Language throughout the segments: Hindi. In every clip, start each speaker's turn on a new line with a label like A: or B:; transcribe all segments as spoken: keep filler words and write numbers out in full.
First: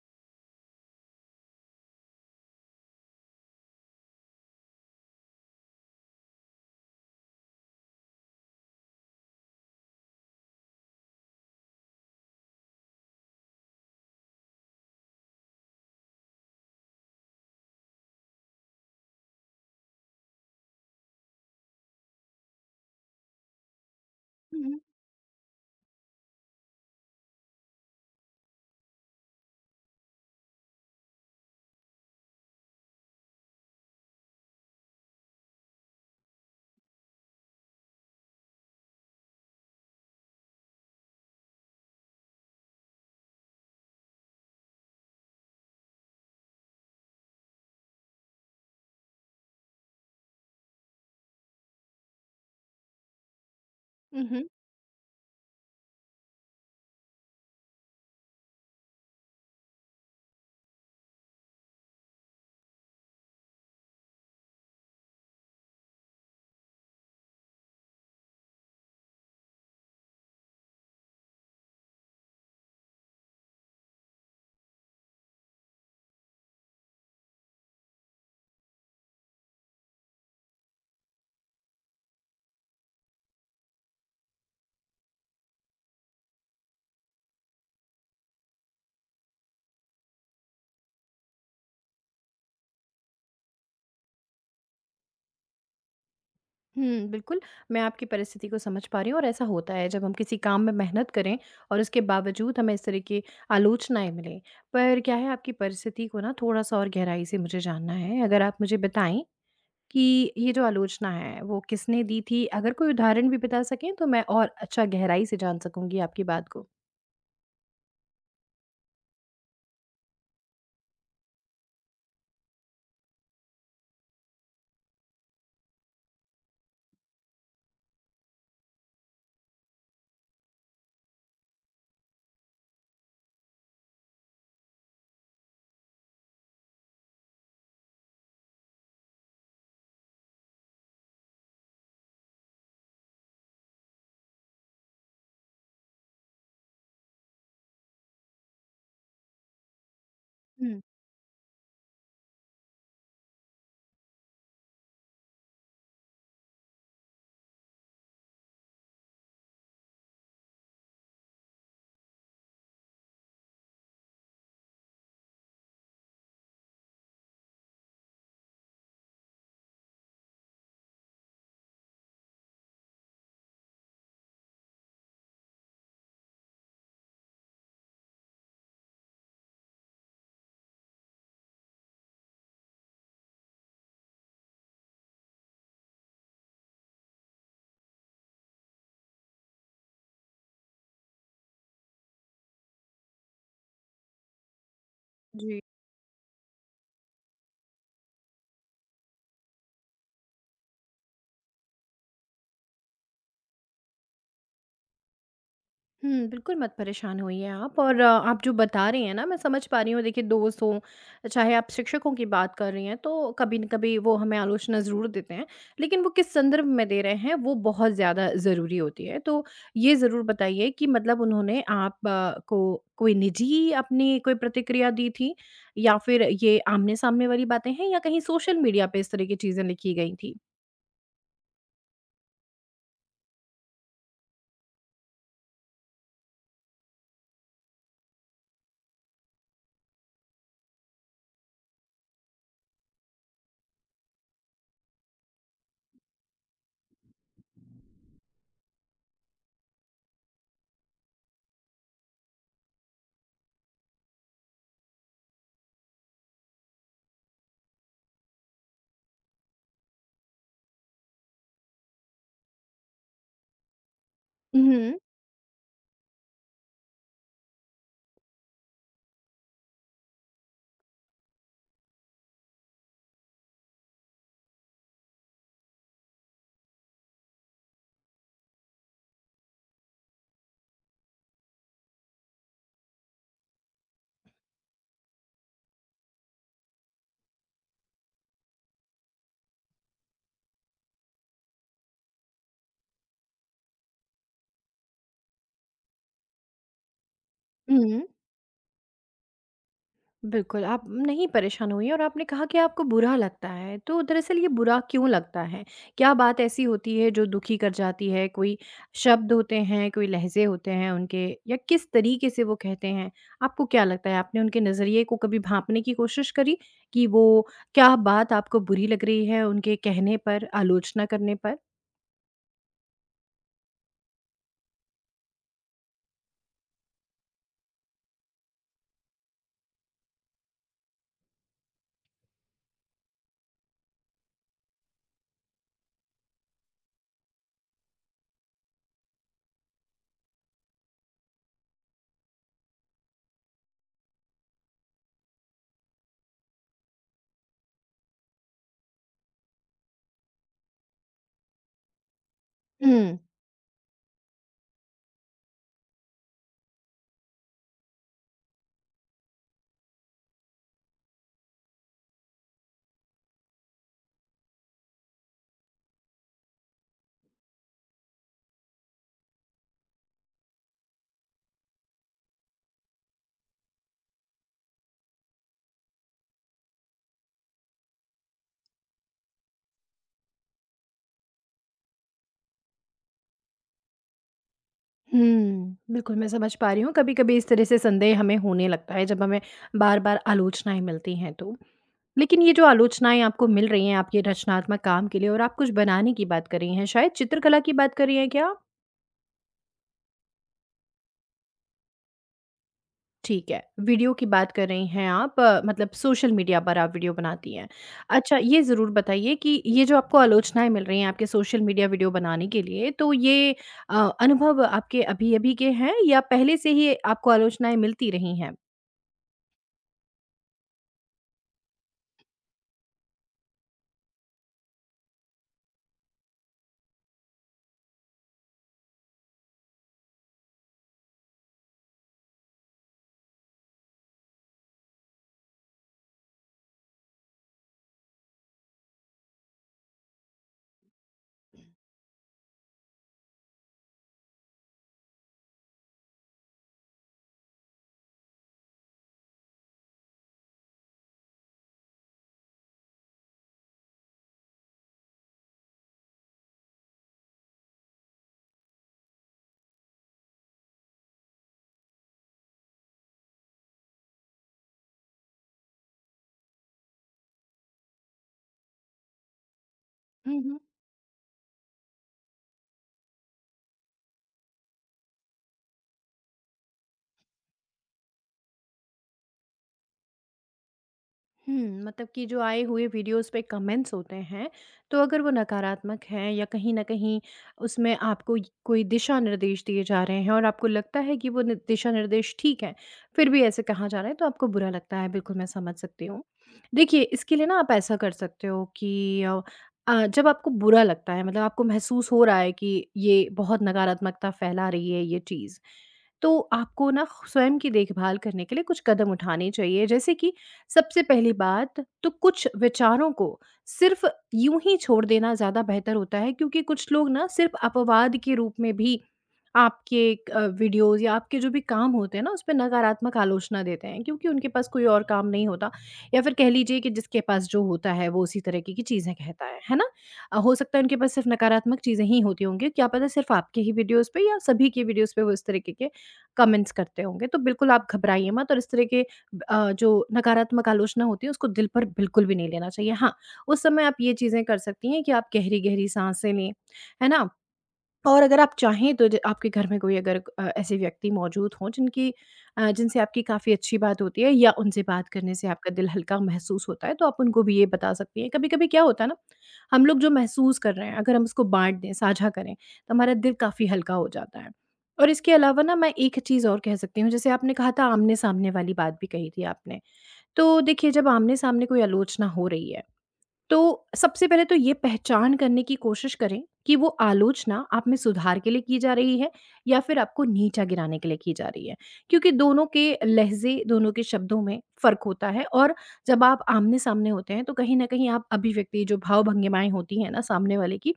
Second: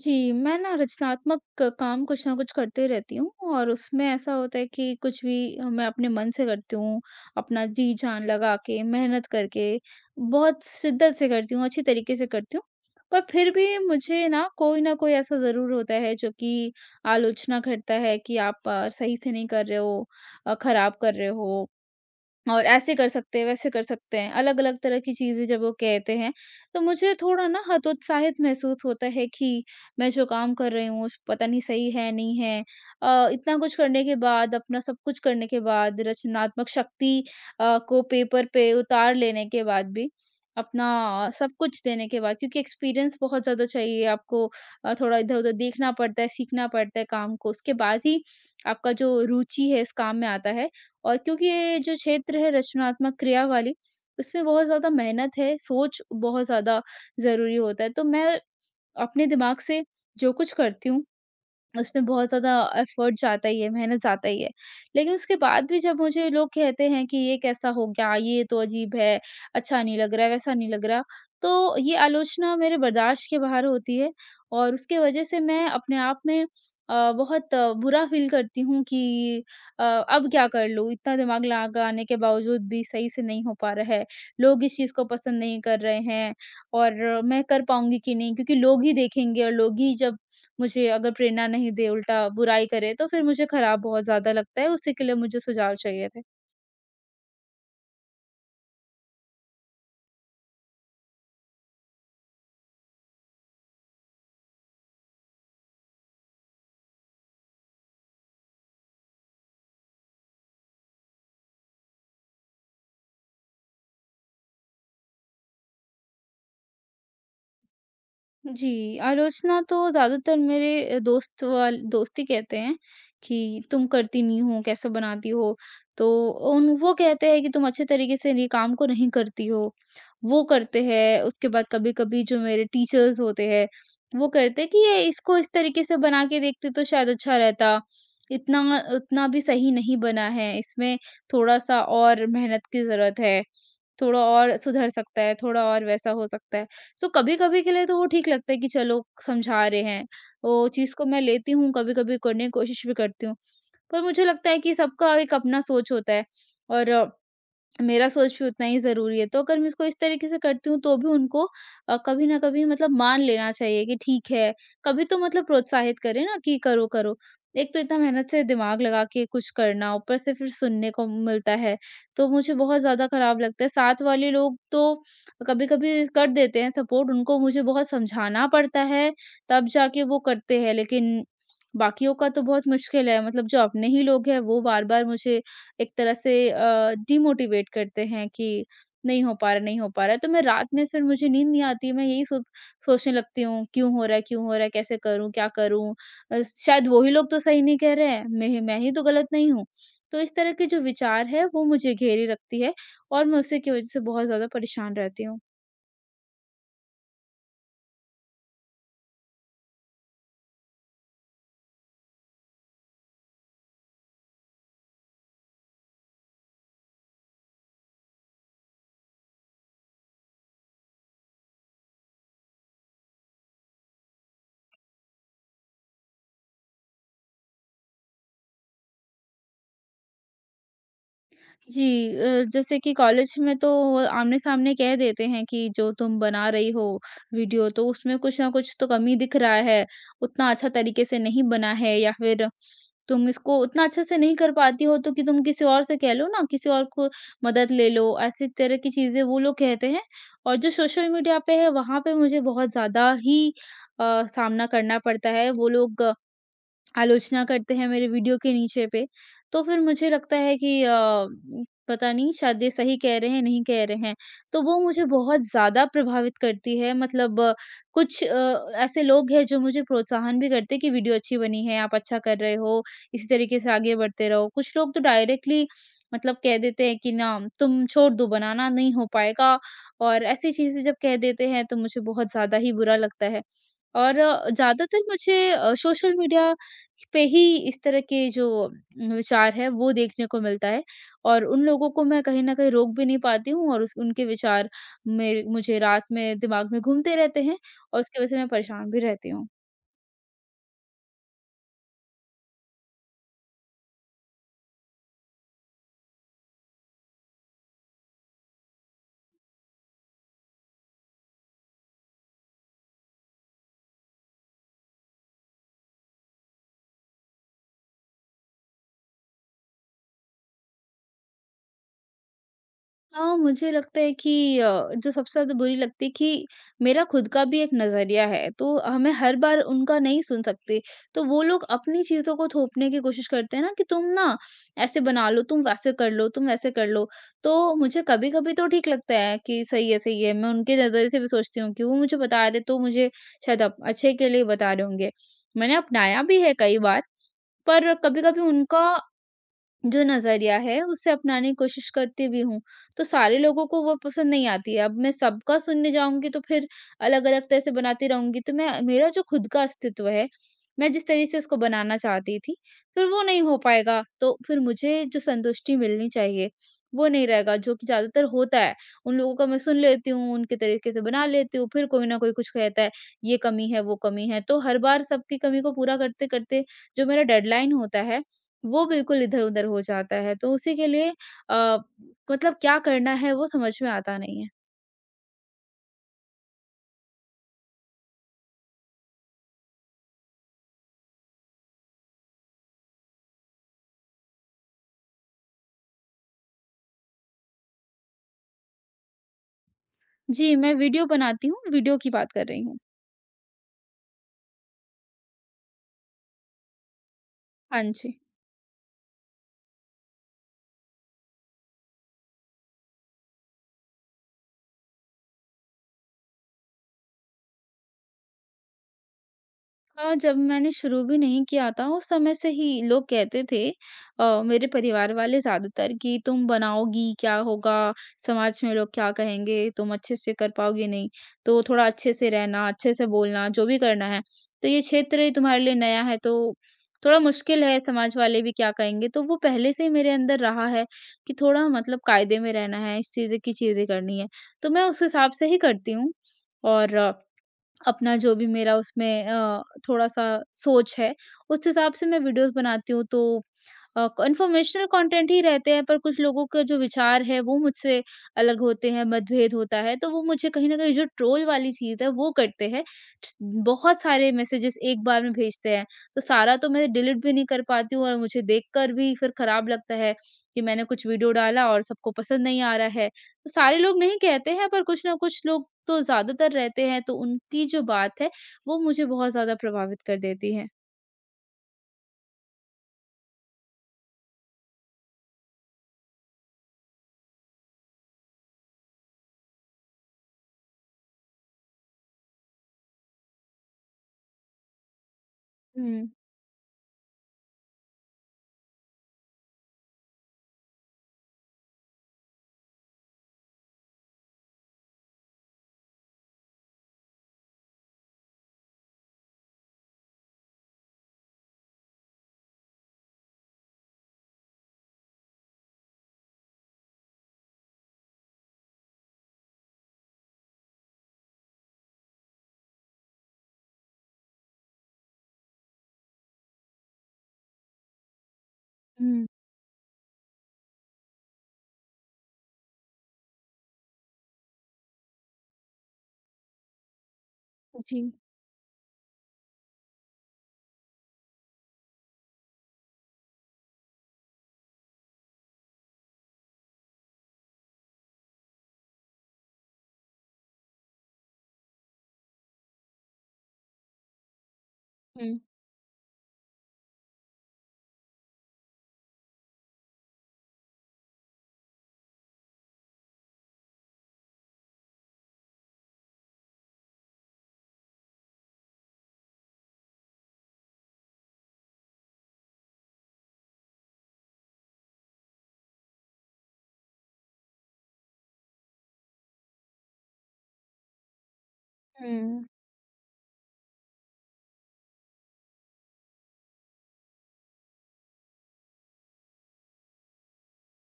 A: जी, मैं ना रचनात्मक क- काम कुछ ना कुछ करते रहती हूँ और उसमें ऐसा होता है कि कुछ भी अ, मैं अपने मन से करती हूँ, अपना जी जान लगा के, मेहनत करके, बहुत शिद्दत से करती हूँ, अच्छी तरीके से करती हूँ। पर फिर भी मुझे ना कोई ना कोई ऐसा ज़रूर होता है जो कि आलोचना करता है कि आप अ, सही से नहीं कर रहे हो, अ, खराब कर रहे हो। और ऐसे कर सकते हैं, वैसे कर सकते हैं,
B: हुँ,
A: अलग-अलग
B: हुँ।
A: तरह की चीज़ें जब वो कहते हैं, तो मुझे थोड़ा ना हतोत्साहित महसूस होता है कि मैं जो काम कर रही हूँ, पता नहीं सही है, नहीं है। अ, इतना कुछ करने के बाद, अपना सब कुछ करने के बाद, रचनात्मक शक्ति अ, को पेपर पे उतार लेने के बाद भी, अपना सब कुछ देने के बाद क्योंकि एक्सपीरियंस बहुत ज़्यादा चाहिए आपको अ, थोड़ा इधर-उधर देखना पड़ता है, सीखना पड़ता है काम को, उसके बाद ही आपका जो रुचि है इस काम में आता है। और क्योंकि ये जो क्षेत्र है रचनात्मक क्रिया वाली,
B: उहुँ,
A: उसमें बहुत ज़्यादा मेहनत है, सोच बहुत ज़्यादा ज़रूरी होता है। तो मैं अपने दिमाग से जो कुछ करती हूँ, उसमें बहुत ज़्यादा एफ़र्ट जाता ही है, मेहनत जाता ही है। लेकिन उसके बाद भी जब मुझे लोग कहते हैं कि ये कैसा हो गया, ये तो अजीब है, अच्छा नहीं लग रहा है, वैसा नहीं लग रहा, तो ये आलोचना मेरे बर्दाश्त के बाहर होती है और उसके वजह से मैं अपने आप में अ, बहुत अ, बुरा फ़ील करती हूँ कि अ, अब क्या कर लूँ? इतना दिमाग लगाने के बावजूद भी सही से नहीं हो पा रहा है। लोग इस चीज़ को पसंद नहीं कर रहे हैं और मैं कर पाऊँगी कि नहीं? क्योंकि लोग ही देखेंगे और लोग ही जब मुझे अगर प्रेरणा नहीं दे, उल्टा बुराई करे, तो फिर मुझे खराब बहुत ज़्यादा लगता है, उसी के लिए मुझे सुझाव चाहिए थे।
B: हुँ, बिल्कुल, मैं आपकी परिस्थिति को समझ पा रही हूँ और ऐसा होता है जब हम किसी काम में मेहनत करें और उसके बावजूद हमें इस तरह की आलोचनाएँ मिलें। पर क्या है आपकी परिस्थिति को ना थोड़ा-सा और गहराई से मुझे जानना है। अगर आप मुझे बताएँ कि ये जो आलोचना है वो किसने दी थी? अगर कोई उदाहरण भी बता सकें तो मैं और अच्छा गहराई से जान सकूँगी आपकी बात को।
A: जी, आलोचना तो ज़्यादातर मेरे दोस्त वाल दोस्त ही कहते हैं कि तुम करती नहीं हो, कैसे बनाती हो? तो उन वो कहते हैं कि तुम अच्छे तरीके से ये काम को नहीं करती हो। वो करते हैं, उसके बाद कभी-कभी जो मेरे टीचर्स होते हैं, वो करते हैं कि ये इसको इस तरीके से बना के देखते तो शायद अच्छा रहता। इतना उतना भी सही नहीं बना है, इसमें थोड़ा-सा और मेहनत की ज़रूरत है। थोड़ा और सुधर सकता है, थोड़ा और वैसा हो सकता है। तो कभी-कभी के लिए तो वो ठीक लगता है कि चलो समझा रहे हैं, वो
B: हुँ,
A: चीज़ को मैं लेती हूँ, कभी-कभी करने की कोशिश भी करती हूँ। पर मुझे लगता है कि सबका एक अपना सोच होता है और मेरा सोच भी उतना ही ज़रूरी है। तो अगर मैं इसको इस तरीके से करती हूँ तो भी उनको अ, कभी न कभी मतलब मान लेना चाहिए कि ठीक है, कभी तो मतलब प्रोत्साहित करें ना कि करो, करो। एक तो इतना मेहनत से दिमाग लगा के कुछ करना, ऊपर से फिर सुनने को मिलता है, तो मुझे बहुत ज़्यादा खराब लगता है। साथ वाले लोग तो कभी-कभी कर देते हैं सपोर्ट, उनको मुझे बहुत समझाना पड़ता है, तब जाके वो करते हैं। लेकिन बाकियों का तो बहुत मुश्किल है, मतलब जो अपने ही लोग हैं वो बार-बार मुझे एक तरह से अ, डिमोटिवेट करते हैं कि नहीं हो पा रहा नहीं हो पा रहा है तो मैं रात में फिर मुझे नींद नहीं आती मैं यही सो, सोचने लगती हूँ क्यों हो रहा है क्यों हो रहा है कैसे करूँ क्या
B: जी।
A: करूँ अ, शायद वही लोग तो सही नहीं कह रहे हैं मैं ही मैं ही तो गलत नहीं हूँ तो इस तरह के जो विचार है वो मुझे घेरे रखती है और मैं उसी की वजह से बहुत ज्यादा परेशान रहती हूँ।
B: हुँ, बिल्कुल मत परेशान होइए आप और अ, आप जो बता रही हैं ना मैं समझ पा रही हूँ। देखिए दोस्त हों, चाहे आप शिक्षकों की बात कर रही हैं तो कभी न कभी वो हमें आलोचना ज़रूर देते हैं, लेकिन वो किस संदर्भ में दे रहे हैं वो बहुत ज़्यादा ज़रूरी होती है। तो ये ज़रूर बताइए कि मतलब उन्होंने आप अ, को कोई निजी अपनी कोई प्रतिक्रिया दी थी? या फिर ये आमने-सामने वाली बातें हैं या कहीं सोशल मीडिया पे इस तरह की चीज़ें लिखी गई थीं?
A: जी। अ, जैसे कि कॉलेज में तो आमने-सामने कह देते हैं कि जो तुम बना रही हो वीडियो तो उसमें कुछ न कुछ तो कमी दिख रहा है, उतना अच्छा तरीके से नहीं बना है या फिर तुम इसको उतना अच्छे से नहीं कर पाती हो तो कि तुम किसी और से कह लो ना, किसी और को मदद ले लो, ऐसी तरह की चीज़ें वो लोग कहते हैं। और जो सोशल मीडिया पे है वहाँ पे मुझे बहुत ज़्यादा ही अ, सामना करना पड़ता है। वो लोग आलोचना करते हैं मेरे वीडियो के नीचे पे, तो फिर मुझे लगता है कि अ, पता नहीं शायद ये सही कह रहे हैं, नहीं कह रहे हैं। तो वो
B: हुँ,
A: मुझे बहुत ज़्यादा प्रभावित करती है मतलब अ, कुछ अ, ऐसे लोग हैं जो मुझे प्रोत्साहन भी करते हैं कि वीडियो अच्छी बनी है, आप अच्छा कर रहे हो, इसी तरीके से आगे बढ़ते रहो। कुछ लोग तो डायरेक्टली मतलब कह देते हैं कि ना तुम छोड़ दो बनाना नहीं हो पाएगा और ऐसी चीज़ें जब कह देते हैं तो मुझे बहुत ज़्यादा ही बुरा लगता है। और ज़्यादातर मुझे अ, सोशल मीडिया पे ही इस तरह के जो विचार है वो देखने को मिलता है और उन लोगों को मैं कहीं न कहीं रोक भी नहीं पाती हूँ और उस उनके विचार मेरे मुझे रात में दिमाग में घूमते रहते हैं और
B: हुँ।
A: उसकी वजह से मैं परेशान भी रहती हूँ।
B: बिल्कुल, आप नहीं परेशान हुई और आपने कहा कि आपको बुरा लगता है, तो दरअसल ये बुरा क्यों लगता है? क्या बात ऐसी होती है जो दुखी कर जाती है? कोई शब्द होते हैं, कोई लहज़े होते हैं उनके या किस तरीके से वो कहते हैं? आपको क्या लगता है आपने उनके नज़रिए को कभी भाँपने की कोशिश करी कि वो क्या बात आपको बुरी लग रही है उनके कहने पर, आलोचना करने पर?
A: हाँ, मुझे लगता है कि अ, जो सबसे ज़्यादा बुरी लगती है कि मेरा खुद का भी एक नज़रिया है, तो हमें हर बार उनका नहीं सुन सकते। तो वो लोग अपनी चीज़ों को थोपने की कोशिश करते हैं ना कि तुम ना ऐसे बना लो, तुम वैसे कर लो, तुम वैसे कर लो। तो मुझे कभी-कभी तो ठीक लगता है कि सही है, सही है। मैं उनके नज़रिए से भी सोचती हूँ कि वो मुझे बता रहे तो मुझे शायद अप अच्छे के लिए बता रहे होंगे। मैंने अपनाया भी है कई बार, पर कभी-कभी उनका जो नज़रिया है उसे अपनाने की कोशिश करती भी हूँ। तो सारे लोगों को वो पसंद नहीं आती है। अब मैं सबका सुनने जाऊँगी तो फिर अलग-अलग तरह से बनाती रहूँगी। तो मैं मेरा जो खुद का अस्तित्व है, मैं जिस तरीके से उसको बनाना चाहती थी, फिर वो नहीं हो पाएगा। तो फिर मुझे जो संतुष्टि मिलनी चाहिए, वो नहीं रहेगा जो कि ज़्यादातर होता है। उन लोगों का मैं सुन लेती हूँ, उनके तरीके से बना लेती हूँ, फिर कोई न कोई कुछ कहता है, ये कमी है, वो कमी है। तो हर बार सबकी कमी को पूरा करते-करते जो मेरा डेडलाइन होता है वो बिल्कुल इधर-उधर हो जाता है, तो उसी के लिए अ, मतलब क्या करना है वो समझ में आता नहीं है।
B: हुँ। बिल्कुल, मैं समझ पा रही हूँ, कभी-कभी इस तरह से संदेह हमें होने लगता है जब हमें बार-बार आलोचनाएँ मिलती हैं तो। लेकिन ये जो आलोचनाएँ आपको मिल रही हैं आपके रचनात्मक काम के लिए और आप कुछ बनाने की बात कर रही हैं, शायद चित्रकला की बात कर रही हैं क्या आप?
A: जी, मैं वीडियो बनाती हूँ, वीडियो की बात कर रही हूँ।
B: ठीक है, वीडियो की बात कर रही हैं आप, अ, मतलब सोशल मीडिया पर आप वीडियो बनाती हैं।
A: हाँ जी।
B: अच्छा ये ज़रूर बताइए कि ये जो आपको आलोचनाएँ मिल रही हैं आपके सोशल मीडिया वीडियो बनाने के लिए तो ये अ, अनुभव आपके अभी-अभी के हैं या पहले से ही आपको आलोचनाएँ मिलती रही हैं?
A: हाँ, जब मैंने शुरू भी नहीं किया था उस समय से ही लोग कहते थे अ, मेरे परिवार वाले ज़्यादातर कि तुम बनाओगी क्या होगा? समाज में लोग क्या कहेंगे? तुम अच्छे से कर पाओगी नहीं। तो थोड़ा अच्छे से रहना, अच्छे से बोलना, जो भी करना है। तो ये क्षेत्र ही तुम्हारे लिए नया है तो थोड़ा मुश्किल है समाज वाले भी क्या कहेंगे? तो वो पहले से ही मेरे अंदर रहा है कि थोड़ा मतलब कायदे में रहना है, इस चीज़ की चीज़ें करनी है। तो मैं उस हिसाब से ही करती हूँ और अपना जो भी मेरा उसमें अ, थोड़ा-सा सोच है, उस हिसाब से मैं वीडियोज़ बनाती हूँ तो अ, क इन्फॉर्मेशनल कंटेंट ही रहते हैं पर कुछ लोगों के जो विचार है वो मुझसे अलग होते हैं, मतभेद होता है तो वो मुझे कहीं न कहीं जो ट्रोल वाली चीज़ है वो करते हैं। स- बहुत सारे मैसेजेस एक बार में भेजते हैं, तो सारा तो मैं डिलीट भी नहीं कर पाती हूँ और मुझे देखकर भी फिर खराब लगता है
B: हुँ, हुँ।
A: कि मैंने कुछ वीडियो डाला और सबको पसंद नहीं आ रहा है। सारे लोग नहीं कहते हैं, पर कुछ ना कुछ लोग तो ज़्यादातर रहते हैं, तो उनकी जो बात है, वो मुझे बहुत ज़्यादा प्रभावित कर देती है।
B: हुँ, मतलब कि जो आए हुए वीडियोज़ पे कमेंट्स होते हैं, तो अगर वो नकारात्मक हैं या कहीं न कहीं उसमें आपको य कोई दिशा-निर्देश दिए जा रहे हैं और आपको लगता है कि वो नि दिशा-निर्देश ठीक हैं, फिर भी ऐसे कहा जा रहा है तो आपको बुरा लगता है, बिल्कुल मैं समझ
A: हुँ,
B: सकती हूँ। देखिए, इसके लिए ना आप ऐसा कर सकते हो कि अ अ, जब आपको बुरा लगता है मतलब आपको महसूस हो रहा है कि ये बहुत नकारात्मकता फैला रही है ये चीज़, तो आपको ना ख़ुद स्वयं की देखभाल करने के लिए कुछ कदम उठाने चाहिए। जैसे कि सबसे पहली बात तो कुछ विचारों को सिर्फ यूं ही छोड़ देना ज़्यादा बेहतर होता है, क्योंकि कुछ लोग ना सिर्फ अपवाद के रूप में भी आपके अ, वीडियोस या आपके जो भी काम होते हैं ना उस पे नकारात्मक आलोचना देते हैं, क्योंकि उनके पास कोई और काम नहीं होता या फिर कह लीजिए कि जिसके पास जो होता है वो उसी तरह की की चीज़ें
A: हुँ,
B: कहता है है ना? अ, हो सकता है उनके पास सिर्फ नकारात्मक चीज़ें ही होती होंगी, क्या पता सिर्फ आपके ही वीडियोस पे या सभी के वीडियोस पे वो इस तरीके के कमेंट्स करते होंगे। तो बिल्कुल आप
A: जी,
B: घबराइए मत और इस तरह के अ, जो नकारात्मक आलोचना होती है उसको दिल पर बिल्कुल भी नहीं लेना चाहिए। हाँ, उस समय आप ये चीज़ें कर सकती हैं कि आप गहरी-गहरी साँसें लें, है ना? और अगर आप चाहें तो ज आपके घर में कोई अगर अ, ऐसे व्यक्ति मौजूद हों जिनकी अ, जिनसे आपकी काफ़ी अच्छी बात होती है या उनसे बात करने
A: हुँ,
B: से आपका दिल हल्का महसूस होता है, तो आप उनको भी ये बता सकती हैं। कभी-कभी क्या होता है ना, हम लोग जो महसूस कर रहे हैं, अगर हम उसको बाँट दें, साझा करें, तो हमारा दिल काफ़ी हल्का हो जाता है। और इसके अलावा ना मैं एक चीज़ और कह सकती हूँ, जैसे आपने कहा था आमने-सामने वाली बात भी कही थी आपने। तो देखिए, जब आमने-सामने कोई आलोचना हो रही है तो सबसे पहले तो ये पहचान करने की कोशिश करें कि वो आलोचना आप में सुधार के लिए की जा रही है या फिर आपको नीचा गिराने के लिए की जा रही है, क्योंकि
A: हुँ,
B: दोनों के लहजे, दोनों के शब्दों में फर्क होता है। और जब आप आमने सामने होते हैं तो कहीं ना कहीं आप अभिव्यक्ति जो भाव भंगिमाएं होती हैं ना सामने वाले की,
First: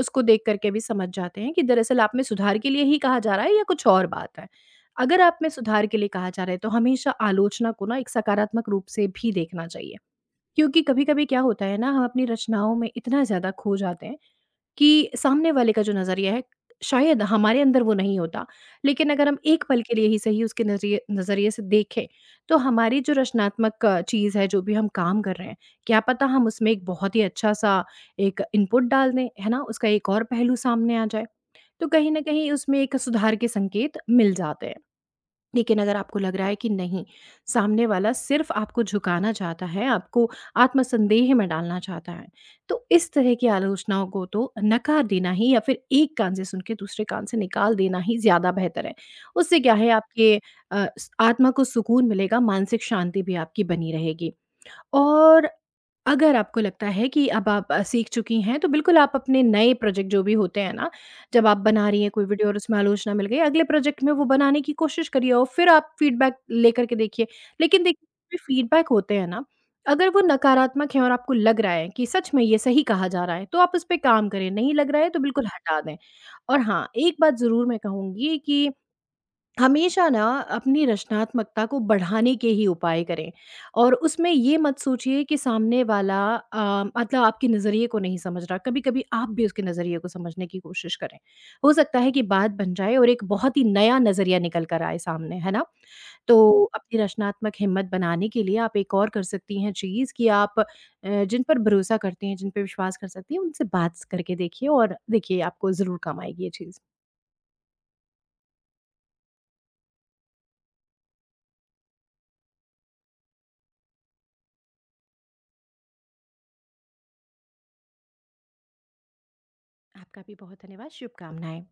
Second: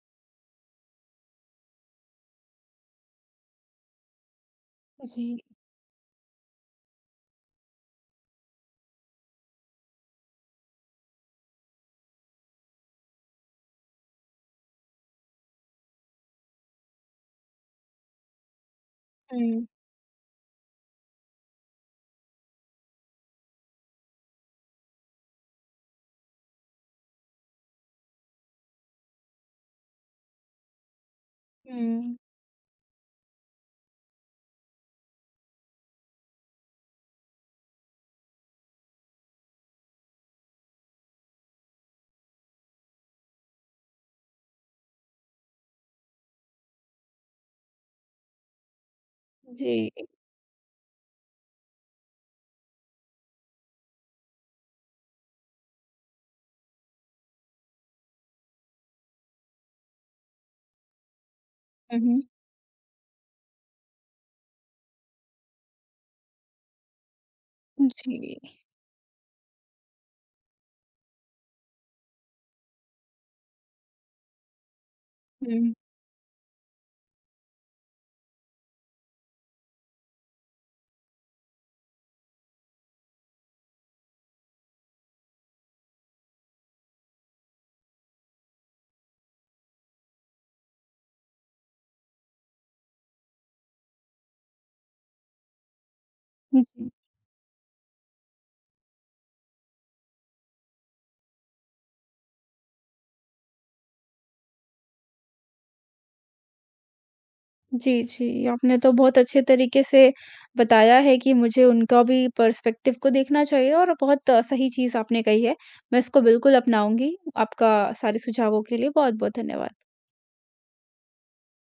B: उसको देख करके भी समझ जाते हैं कि दरअसल आप में सुधार के लिए ही कहा जा रहा है या कुछ और बात है। अगर आप
A: जी,
B: में सुधार के लिए कहा जा रहा है तो हमेशा आलोचना को ना एक सकारात्मक रूप से भी देखना चाहिए, क्योंकि कभी-कभी क्या होता है ना, हम अपनी रचनाओं में इतना ज़्यादा खो जाते हैं कि सामने वाले का जो नज़रिया है, शायद हमारे अंदर वो नहीं होता। लेकिन अगर हम एक
A: हुँ,
B: पल के लिए ही सही उसके नज़रिए नज़रिए से देखें, तो हमारी जो रचनात्मक चीज़ है, जो भी हम काम कर रहे हैं, क्या पता हम उसमें एक बहुत ही अच्छा-सा एक इनपुट डाल दें, है ना? उसका एक और पहलू सामने आ जाए। तो कहीं
A: हुँ,
B: न कहीं उसमें एक सुधार के संकेत मिल जाते हैं। लेकिन अगर आपको लग रहा है कि नहीं, सामने वाला सिर्फ़ आपको झुकाना चाहता है, आपको आत्मसंदेह में डालना चाहता है, तो इस तरह की आलोचनाओं को तो नकार देना ही या फिर एक कान से सुन के दूसरे कान से निकाल देना ही ज़्यादा बेहतर है। उससे क्या है,
A: जी,
B: आपके अ, स आत्मा को सुकून मिलेगा, मानसिक शांति भी आपकी बनी रहेगी। और अगर आपको लगता है कि अब आप अ, सीख चुकी हैं, तो बिल्कुल आप अपने नए प्रोजेक्ट जो भी होते हैं ना, जब आप बना रही हैं
A: हुँ,
B: कोई वीडियो और उसमें आलोचना मिल गई, अगले प्रोजेक्ट में वो बनाने की कोशिश करिए और फिर आप फीडबैक लेकर के देखिए। लेकिन
A: हुँ,
B: देखिए,
A: जी,
B: जो फीडबैक होते हैं ना, अगर वो नकारात्मक हैं और आपको लग रहा है कि सच में ये सही कहा जा रहा है, तो आप उस पे काम करें, नहीं लग रहा है तो बिल्कुल
A: हुँ, जी।
B: हटा दें। और हाँ, एक बात ज़रूर मैं कहूँगी कि हमेशा ना अपनी रचनात्मकता को बढ़ाने के ही उपाय करें और उसमें ये मत सोचिए कि सामने वाला अ, मतलब आपके नज़रिए को नहीं समझ रहा। कभी-कभी आप भी उसके नज़रिए को समझने की कोशिश करें। हो सकता है कि बात बन जाए और एक बहुत ही नया नज़रिया निकल कर आए सामने, है ना? तो अपनी रचनात्मक हिम्मत बनाने के लिए आप एक और कर सकती हैं चीज़ कि आप, अ, जिन पर भरोसा करती हैं, जिन पे विश्वास कर सकती हैं, उनसे बात करके देखिए और देखिए आपको ज़रूर काम आएगी ये चीज़।
A: जी, जी, आपने तो बहुत अच्छे तरीके से बताया है कि मुझे उनका भी पर्सपेक्टिव को देखना चाहिए और बहुत अ, सही चीज़ आपने कही है। मैं इसको बिल्कुल अपनाऊँगी। आपका सारे सुझावों के लिए बहुत-बहुत धन्यवाद।
B: आपका भी बहुत धन्यवाद, शुभकामनाएँ।